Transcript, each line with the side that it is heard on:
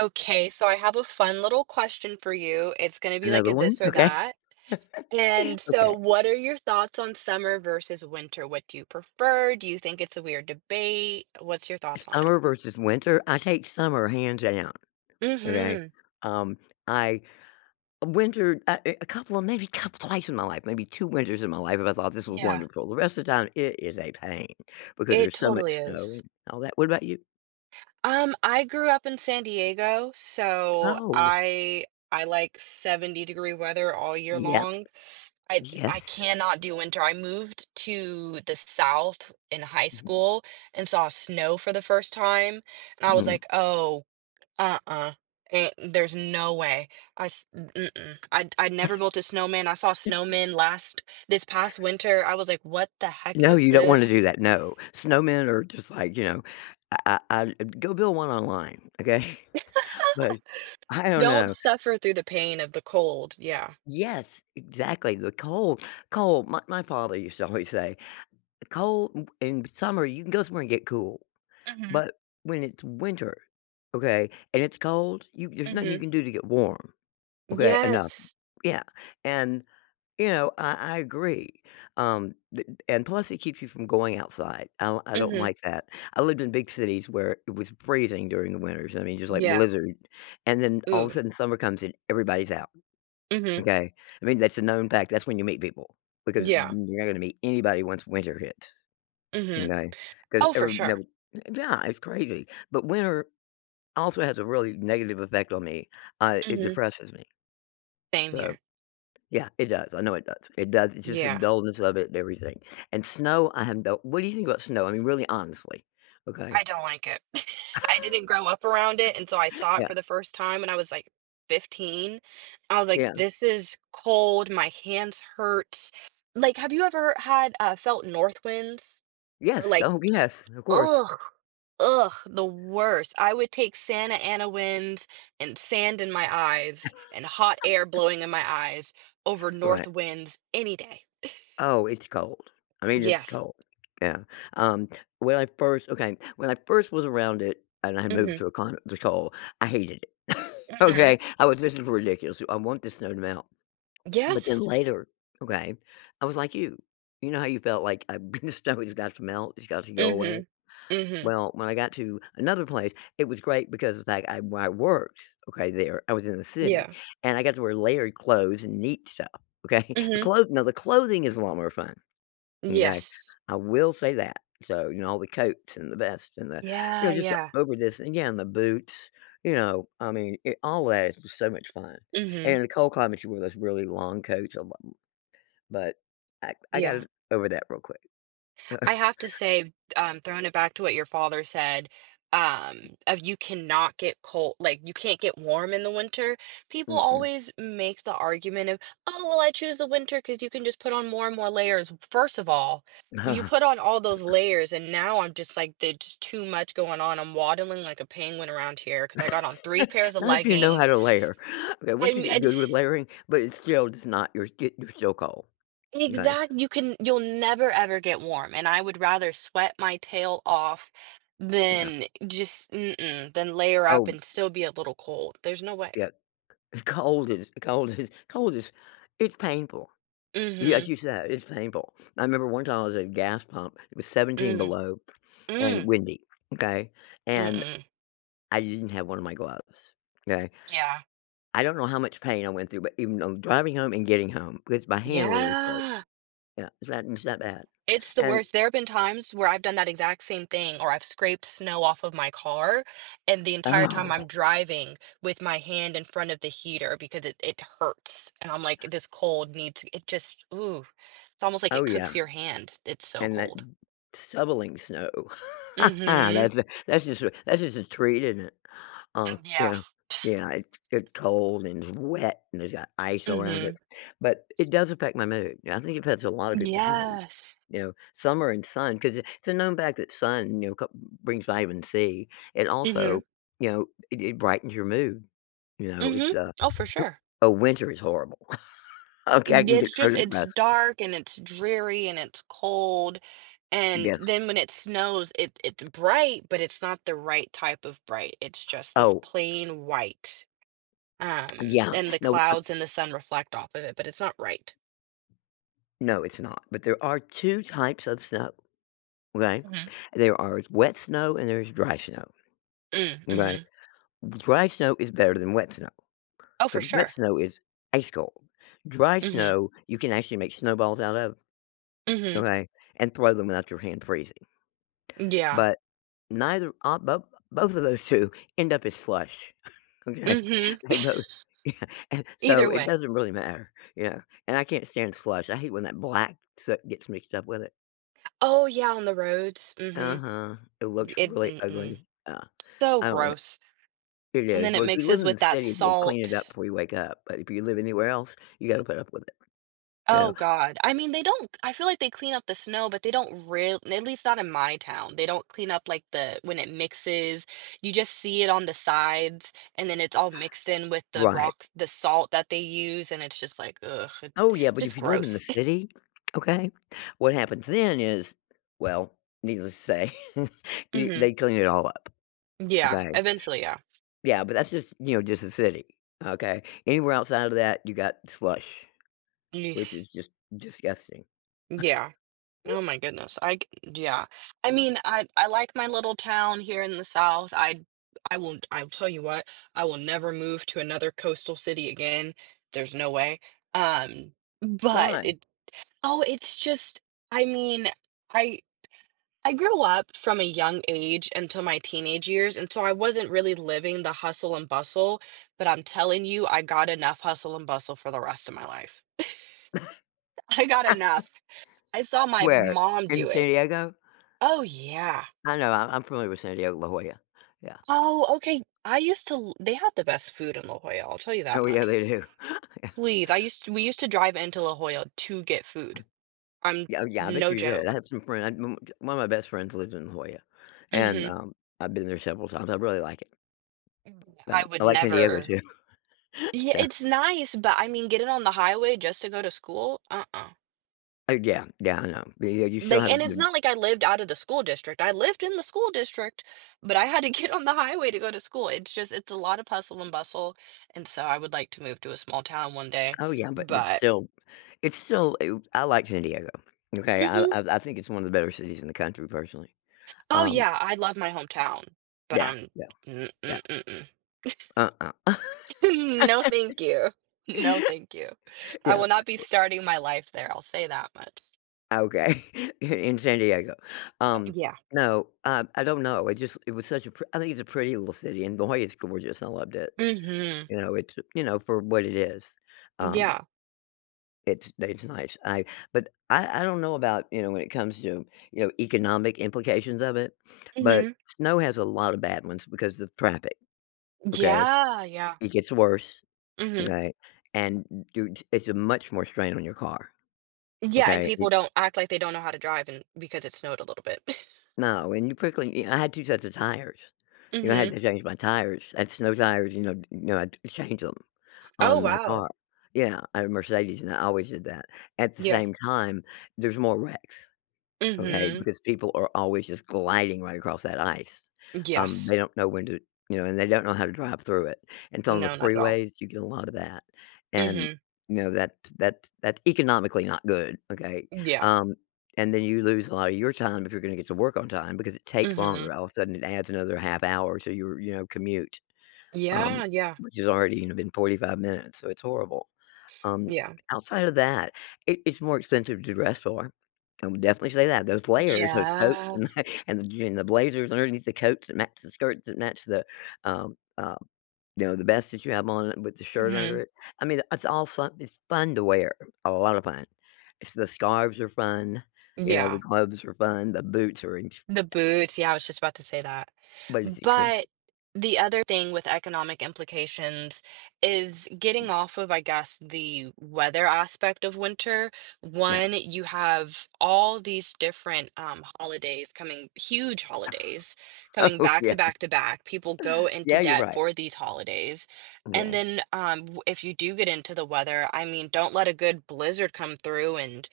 right: Okay, so I have a fun little question for you, it's gonna be like
left: Another
right: a
left: one?
right: this or
left: Okay.
right: that. And, so,
left: Okay.
right: what are your thoughts on summer versus winter? What do you prefer? Do you think it's a weird debate? What's your thoughts on it?
left: Summer versus winter, I take summer hands down, okay?
right: Mhm.
left: Um, I winter I eh, a couple of maybe couple twice in my life, maybe 2 winters in my life if I thought this was
right: Yeah.
left: wonderful. The rest of the time, it is a pain because
right: It
left: there's so
right: totally
left: much snow
right: is.
left: and all that, what about you?
right: Um, I grew up in San Diego, so
left: Oh.
right: I I like 70 degree weather all year
left: Yep.
right: long. I I
left: Yes.
right: cannot do winter, I moved to the South in high
left: Mhm.
right: school and saw snow for the first time, and I was
left: Mhm.
right: like, "Oh, uh-uh, eh, there's no way." I s m mm-mm. I'd I'd never built a snowman, I saw snowmen last this past winter, I was like, "What the heck
left: No,
right: is
left: you don't wanna do
right: this?"
left: that, no. Snowmen are just like, you know, ah ah ah, y go build one online, okay? But, I don't
right: Don't
left: know.
right: suffer through the pain of the cold, yeah.
left: Yes, exactly, the cold cold my my father used to always say, "Cold, m in summer, you can go somewhere and get cool,
right: Mhm.
left: but, when it's winter, okay, and it's cold, you there's nothing you
right: Mhm.
left: can do to get warm, okay, eh, none."
right: Yes.
left: Yeah, and, you know, I I agree, um, th and and plus it keeps you from going outside, I'll I don't
right: Mhm.
left: like that. I lived in big cities where it was freezing during the winters, I mean, just like
right: Yeah.
left: blizzard, and then all of a
right: Ooh.
left: sudden, summer comes in, everybody's out,
right: Mhm.
left: okay? I mean, that's a known fact that's when you meet people, because [unintelligible]
right: Yeah.
left: you're not gonna meet anybody once winter hits,
right: Mhm.
left: m’kay? 'Cause
right: Oh, for
left: every that
right: sure.
left: would uh, yeah, it's crazy, but winter also has a really negative effect on me, uh, it
right: Mhm.
left: depresses me.
right: Same
left: So
right: here.
left: Yeah, it does. I know it does. It does. It's just the
right: Yeah.
left: dullness of it and everything. And snow, I have no What do you think about snow, I mean, really honestly? Okay.
right: I don't like it. I didn't grow up around it until I saw it
left: Yeah.
right: for the first time when I was, like, 15. I was like,
left: Yeah.
right: "This is cold, my hands hurt." Like, have you ever had uh, felt north winds? Or,
left: Yes.
right: like
left: Oh, yes. Of course.
right: Ugh ugh, the worst. I would take Santa Ana winds, and sand in my eyes, and hot air blowing in my eyes, over north
left: Right.
right: winds any day.
left: Oh, it's cold. I mean, it's
right: Yes.
left: cold. Yeah. Um, when I first okay, when I first was around it and I had moved
right: Mhm.
left: to a climate the cold, I hated it.
right: Mhm.
left: Okay? How was this for ridiculous, too? "I want this snow to melt." But then
right: Yes.
left: later, okay, I was like you. You know how you felt like, "I've been to snow. It's got to melt. It's got to go away."
right: Mhm. Mhm.
left: Well, when I got to another place, it was great because of the fact I where I worked, okay, there, I was in the city,
right: Yeah.
left: and I got to wear layered clothes and neat stuff. Okay? The
right: Mhm.
left: clothes no, the clothing is a lot more fun. M'kay?
right: Yes.
left: I will say that. So, you know, all the coats, and the vests, and the you know,
right: Yeah,
left: just the
right: yeah.
left: over this. Again, the boots. You know? I mean, it always is so much fun. And
right: Mhm.
left: in the cold climates, you wore those really long coats a lo b but I I got
right: Yeah.
left: over that real quick.
right: I have to say, um, throwing it back to what your father said, um, of, "You cannot get col" like, "you can't get warm in the winter." People
left: Mm-mm.
right: always make the argument of, "Oh, well I choose the winter 'cause you can just put on more and more layers." W first of all, when you put on all those layers and now I'm just like, "That's too much going on. I'm waddling like a penguin around here 'cause I got on 3 pairs of
left: Not if you know how
right: leggings."
left: to layer. Okay,
right: I
left: once you
right: mean, I
left: get
right: ju
left: good with layering but it still it's not you're get you're still cold. M'kay.
right: Exact you can you'll never ever get warm. And I would rather sweat my tail off
left: Yeah.
right: than just- mm-mm- than layer up
left: Oh.
right: and still be a little cold. There's no way.
left: Yep. And cold is cold is cold is it's painful. Y like
right: Mhm.
left: you said, it's painful. I remember one time I was at a gas pump. It was 17
right: Mm.
left: below and
right: Mm.
left: windy. Okay? And,
right: Mm-mm.
left: I didn't have one of my gloves. 'Kay?
right: Yeah.
left: I don't know how much pain I went through, but even though, I'm driving home and getting home, 'cause my hand literally froze.
right: Yeah.
left: Yeah. It's that it's that bad,
right: It's the
left: and
right: worst. There have been times where I've done that exact same thing, or I've scraped snow off of my car, and the entire time I'm
left: Oh.
right: driving with my hand in front of the heater because it it hurts. And I'm like, "This cold needs" It just Ooh, it's almost like
left: Oh,
right: it
left: yeah.
right: cooks your hand, it's so
left: And that t
right: cold.
left: shoveling snow.
right: Mhm.
left: That's a that's just a that's just a treat, innit? Uh,
right: Mm, yeah.
left: yeah. Yeah, it's it's cold and wet, and there's got ice around it.
right: Mhm.
left: But it does affect my mood. Yeah, I think it affects a lot of people's mood.
right: Yes.
left: You know? Summer and sun, 'cause i it's a known fact that sun, you know, ca brings Vitamin C. And,
right: Mhm.
left: also, you know, it it brightens your mood. You know? It's
right: Mhm.
left: a
right: Oh, for sure.
left: Oh, winter is horrible. Okay. I
right: N yeah,
left: can
right: it's
left: get so
right: just it's
left: depressed.
right: dark, and it's dreary, and it's cold. And
left: Yes.
right: then when it snows, it it's bright, but it's not the right type of bright. It's just this
left: Oh.
right: plain white. Um,
left: Yeah.
right: and the
left: No, uh
right: clouds and the sun reflect off of it, but it's not right.
left: No, it's not, but there are 2 types of snow. Okay?
right: Mhm.
left: There are s wet snow, and there's dry snow.
right: Mm,
left: M'kay?
right: mhm.
left: D dry snow is better than wet snow.
right: Oh, for
left: 'Cause wet
right: sure.
left: snow is ice cold, dry
right: Mhm.
left: snow, you can actually make snowballs out of.
right: Mhm.
left: Okay? And throw them without your hand freezing.
right: Yeah.
left: But, neither a bo both of those 2 end up as slush,
right: Mhm.
left: okay? They both yeah, and, so
right: Either
left: it
right: way.
left: doesn't really matter yeah, and I can't stand slush, I hate when that black soot gets mixed up with it.
right: Oh, yeah, on the roads? Mhm.
left: Uh-huh, it looks
right: It
left: really ugly,
right: mm-mm.
left: yeah,
right: So
left: I don't li
right: gross.
left: it
right: And
left: is,
right: then
left: but
right: it
left: if you live
right: mixes
left: in the
right: with that
left: city, they'll clean it up
right: salt.
left: before you wake up, but if you live anywhere else, you gotta put up with it. You
right: Oh
left: know?
right: god, I mean, they don't I feel like they clean up the snow, but they don't real at least not in my town, they don't clean up, like, the when it mixes, you just see it on the sides, and then it's all mixed in with the
left: Right.
right: rocks the salt that they use, and it's just, like, ugh, it
left: Oh, yeah, but if
right: just
left: you live in the
right: gross.
left: city, okay? What happens then is- well, needless to say,- you
right: Mhm.
left: they clean it all up.
right: Yeah,
left: Okay?
right: eventually, yeah.
left: Yeah, but that's just you know, just the city, okay? Anywhere outside of that, you got slush. Which
right: Yeesh.
left: is just, disgusting.
right: Yeah. Oh my goodness, I c yeah, I mean, I I like my little town here in the South, I I won't I'll tell you what, I will never move to another coastal city again, there's no way, um, but,
left: Why?
right: it oh, it's just I mean, I I grew up from a young age until my teenage years, and so I wasn't really living the hustle and bustle, but I'm telling you, I got enough hustle and bustle for the rest of my life. I got enough. I saw my
left: Where?
right: mom
left: In
right: do it.
left: San Diego?
right: Oh, yeah.
left: I know. I I'm familiar with San Diego, La Jolla. Yeah.
right: Oh, okay. I used to l they had the best food in La Jolla, I'll tell you
left: Oh,
right: that
left: yeah,
right: much.
left: they do. Yeah.
right: Please. I used we used to drive into La Jolla to get food. I'm
left: Oh, yeah. I bet
right: no
left: you did. I
right: joke.
left: have some friend m t one of my best friends lived in La Jolla, and,
right: Mhm.
left: um, I've been there several times, I really like it.
right: Mm, yeah,
left: No,
right: I would
left: I like San Diego
right: never
left: too.
right: Yeah,
left: Yeah.
right: it's nice, but, I mean, getting on the highway just to go to school? Uh-uh.
left: Uh, yeah. Yeah, I know. But, yeah, you still
right: Like
left: has
right: and it's
left: [unintelligible]
right: not like I lived outta the school district. I lived in the school district, but I had to get on the highway to go to school. It's just it's a lot of hustle and bustle, and so I would like to move to a small town one day,
left: Oh, yeah, but it's
right: but
left: still it's still u I like San Diego. Okay? I I
right: Mhm.
left: I think it's one of the better cities in the country, personally.
right: Oh,
left: Um
right: yeah, I love my hometown, but
left: Yeah,
right: I'm,
left: yeah.
right: mm
left: Yeah.
right: mm mm-mm.
left: Uh-uh.
right: Hmm, no, thank you. No, thank you, I will
left: Yep.
right: not be starting my life there, I'll say that much.
left: Okay. In San Diego?
right: Uh,
left: Um,
right: yeah.
left: no, um, I don't know. It just it was such a pr I think it's a pretty little city, and boy, it's gorgeous. I loved it.
right: Mhm.
left: You know, it you know, for what it is.
right: N
left: Um
right: yeah.
left: It's they it's nice. I but I I don't know about, you know, when it comes to, you know, economic implications of it, but
right: Mhm.
left: snow has a lot of bad ones because of traffic, okay?
right: Yeah, yeah.
left: It gets worse,
right: Mhm.
left: okay, and n do it's a much more strain on your car,
right: Yeah, and
left: okay? Y
right: people don't act like they don't know how to drive and because it snowed a little bit.
left: No, and you quickly eh I had 2 sets of tires. You know, I had
right: Mhm.
left: to change my tires. I had snow tires, you know you know, I'd change them
right: Oh,
left: on my car.
right: wow.
left: Yeah, I have a Mercedes, and I always did that. At the
right: Yeah.
left: same time, there's more wrecks, okay,
right: Mhm.
left: because people are always just gliding right across that ice.
right: Uh,
left: Um,
right: yes.
left: they don't know when to you know, and they don't know how to drive through it, and so on the
right: No, not at all.
left: freeways, you get a lot of that, and,
right: Mhm.
left: you know, that's that's that's economically not good, okay?
right: Uh, yeah.
left: Um, and then you lose a lot of your time if you're gonna get to work on time because it takes
right: Mhm.
left: longer. All of a sudden, it adds another half hour to your, you know, commute, um,
right: Yeah, yeah.
left: which has already, you know, been 45 minutes, so it's horrible. Um,
right: Yeah.
left: outside of that, it it's more expensive to dress for. I would definitely say that. Those layers, those coats
right: Yeah.
left: and and the j and the blazers underneath the coats that match the skirts that match the, um, uh, you know, the vest that you have on with the shirt under
right: Mhm.
left: it. I mean, that's all someth It's fun to wear, a lot of fun. It's the scarves are fun. You know, the
right: Yeah.
left: gloves are fun. The boots are in sh
right: The boots, yeah, I was just about to say that.
left: But it's expensive.
right: But, the other thing with economic implications is getting off of, I guess, the weather aspect of winter.
left: No.
right: One, you have all these different, um, holidays coming huge holidays coming
left: Oh,
right: back
left: yeah.
right: to back to back. People go into
left: Yeah. You're
right: debt
left: right.
right: for these holidays, and
left: M’kay
right: then, um, w if you do get into the weather, I mean, don't let a good blizzard come through and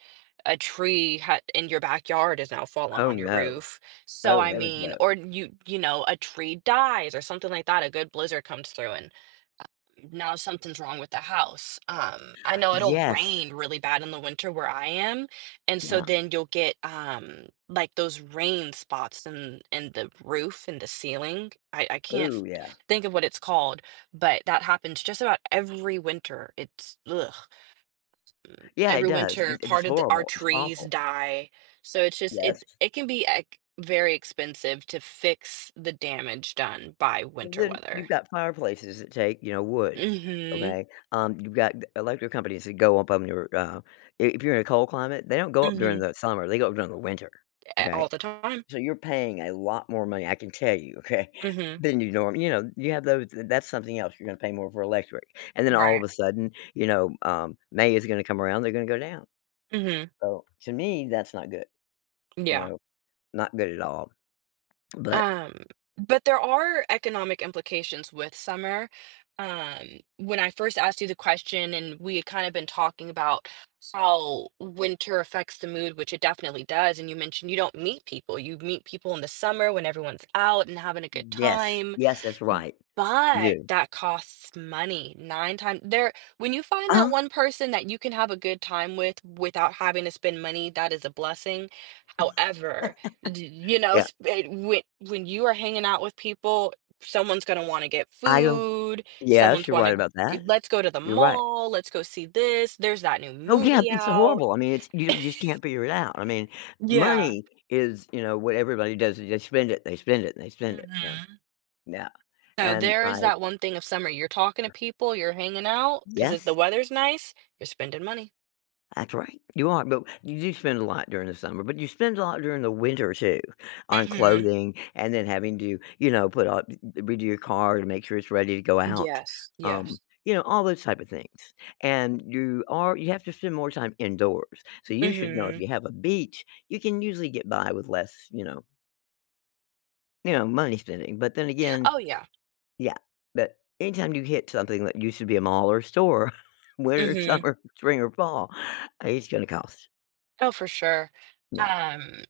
right: a tree h in your backyard is now fallen
left: Oh,
right: on your
left: no.
right: roof. So,
left: Oh,
right: I
left: heavens
right: mean
left: no.
right: or you you know, a tree dies or something like that. A good blizzard comes through and, uh, now something's wrong with the house. Um, I know it'll
left: Yes.
right: rain really bad in the winter where I am, and so
left: Yeah.
right: then you'll get, um, like, those rain spots in in the roof in the ceiling. I I can't th
left: Ooh, yeah.
right: think of what it's called, but that happens just about every winter. It's blegh.
left: Yeah, it
right: Every
left: does, it
right: winter,
left: it's
right: part of the our
left: horrible, it's
right: trees
left: awful.
right: die. So it's just it
left: Yes.
right: it can be ex very expensive to fix the damage done by
left: Well
right: winter
left: then, you've
right: weather.
left: got fireplaces that take, you know, wood,
right: Mhm.
left: okay? Um, you've got g electric companies that go up on your, uh i if you're in a cold climate, they don't go up during
right: Mhm.
left: the summer, they go up during the winter,
right: Eh,
left: okay?
right: all the time.
left: S so you're paying a lot more money, I can tell you, okay,
right: Mhm.
left: than you norm you know, you have those That's something else, you're gonna pay more for electric, and then all of
right: Right.
left: a sudden, you know, um, May is gonna come around, they're gonna go down.
right: Mhm.
left: So, to me, that's not good, you
right: Yeah.
left: know, not good at all. But
right: Um, but there are economic implications with summer. Um, when I first asked you the question and we had kinda been talking about how winter affects the mood, which it definitely does, and you mentioned you don't meet people. You meet people in the summer when everyone's out and having a good
left: Yes,
right: time.
left: yes, that's
right: M
left: right. You
right: but
left: do.
right: that costs money. 9 times there when you find that
left: Uh-huh.
right: one person that you can have a good time with without having to spend money, that is a blessing. However, d you know,
left: Yeah.
right: sp and when when you are hanging out with people, someone's gonna wanna get
left: I don't
right: food.
left: Yes,
right: Someone's
left: you're right
right: wanna
left: about that.
right: g "Let's go to the
left: You're right.
right: mall. Let's go see this. There's that new
left: Oh, yeah.
right: movie
left: It's
right: out."
left: horrible. I mean, it's you you just can't figure it out. I mean,
right: Yeah.
left: money is, you know, what everybody does is they spend it, they spend it, they spend it. Yeah,
right: Mhm.
left: yeah,
right: So
left: and
right: there
left: I
right: is that one thing of summer. You're talking to people, you're hanging out, 'cause if the
left: Yes.
right: weather's nice, you're spending money.
left: That's right. You are, but you do spend a lot during the summer, but you spend a lot during the winter too on
right: Mhm.
left: clothing and then having to, you know, put up, eh eh redo your car to make sure it's ready to go out,
right: Yes,
left: um,
right: yes.
left: you know, all those type of things, and you are you have to spend more time indoors. So you should know if
right: Mhm.
left: you have a beach, you can usually get by with less, you know you know, money spending. But then again
right: Oh, yeah.
left: yeah, but anytime you hit something that used to be a mall or store, winter,
right: Mhm.
left: summer, spring, or fall, uh, it's gonna cost.
right: Oh, for sure,
left: Yeah.
right: um,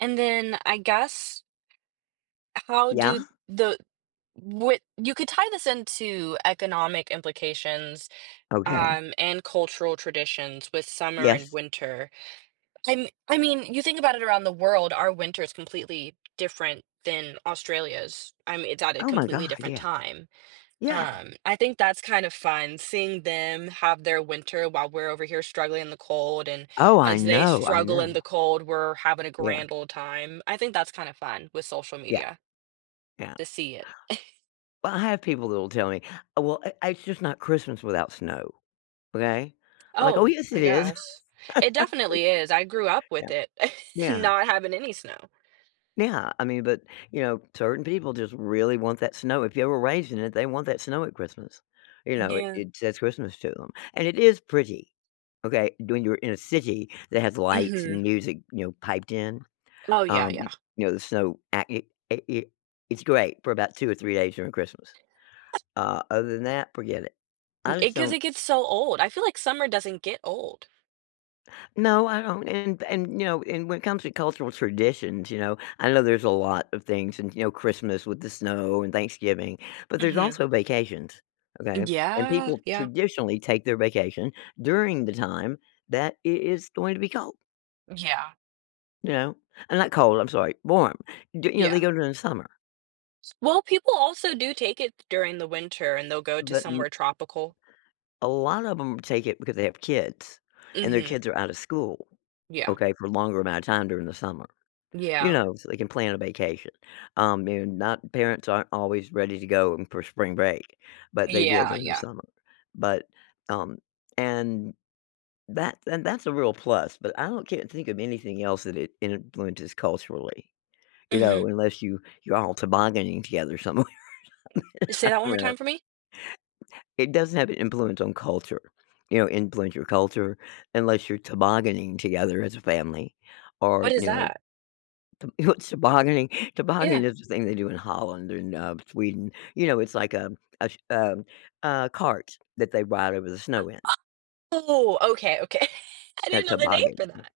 right: and then I guess how
left: Yeah.
right: do the what you could tie this into economic implications,
left: Okay.
right: um, and cultural traditions with summer and
left: Yes.
right: winter. I'm I mean, you think about it around the world, our winter is completely different than Australia's, um, it's at a
left: Oh my
right: completely
left: god,
right: different
left: yes.
right: time,
left: Yeah.
right: um, I think that's kind of fun seeing them have their winter while we're over here struggling in the cold, and
left: Oh, I
right: as they
left: know, I
right: struggle in
left: know.
right: the cold, we're having a
left: Yeah.
right: grand ole time. I think that's kinda fun with social
left: Yeah.
right: media
left: Yeah.
right: to see it.
left: Well, I have people that will tell me, "Oh, well, I it's just not Christmas without snow, okay?" I'm like, "Oh,
right: Oh,
left: yes,
right: I
left: it is."
right: guess. It definitely is, I grew up with
left: Yep.
right: it,
left: Yeah.
right: not having any snow.
left: Yeah, I mean, but, you know, certain people just really want that snow; if you were raised in it, they want that snow at Christmas, you
right: You
left: know, it
right: do.
left: it says Christmas to 'em. And it is pretty, okay? Doing you're in a city that has lights and
right: Mhm.
left: music, you know, piped in,
right: Oh, yeah,
left: um,
right: yeah.
left: y you know, the snow a it it it it's great for about 2 or 3 days during Christmas. Uh, other than that, forget it. I just
right: It 'cause
left: don't
right: it gets so old. I feel like summer doesn't get old.
left: No, I don't, and and, you know, and when it comes to cultural traditions, you know, I know there's a lot of things and, you know, Christmas with the snow and Thanksgiving, but there's
right: Mhm.
left: also vacations,
right: Eh,
left: okay?
right: g
left: And
right: yeah,
left: people
right: yeah.
left: traditionally take their vacation during the time that it is going to be cold.
right: Yeah.
left: You know? And not cold, I'm sorry, warm. D you know, they
right: Yeah.
left: go during the summer.
right: Well, people also do take it during the winter, and they'll go to
left: But
right: somewhere
left: m
right: tropical.
left: A lot of 'em take it because they have kids, and their
right: Mhm.
left: kids are out of school,
right: Yeah.
left: okay, for a longer amount of time during the summer, you
right: Yeah.
left: know, so they can plan a vacation, um, and, not parents aren't always ready to go for spring break, but they will
right: Yeah,
left: during the
right: yeah.
left: summer. But, um, and that and that's a real plus, but I don't can't think of anything else that it influences culturally, you know,
right: Mhm.
left: unless you you're all tobogganing together somewhere or something
right: Say
left: I
right: that one more
left: don't know.
right: time for me.
left: It doesn't have an influence on culture, you know, influence your culture, unless you're tobogganing together as a family, or,
right: What is
left: you know
right: that?
left: Th what's tobogganing? Tobogganing
right: Yeah.
left: is the thing they do in Holland, and, um, Sweden. You know, it's like, um, uh, ch um, a cart that they ride over the snow
right: [unintelligible]
left: in.
right: Oh, okay, okay. I
left: A
right: didn't know the name
left: toboggan.
right: for that.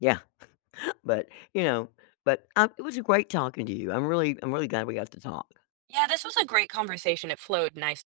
left: Yeah. But, you know, but, uh, it was great talking to you, I'm really I'm really glad we got to talk.
right: Yeah, this was a great conversation, it flowed nice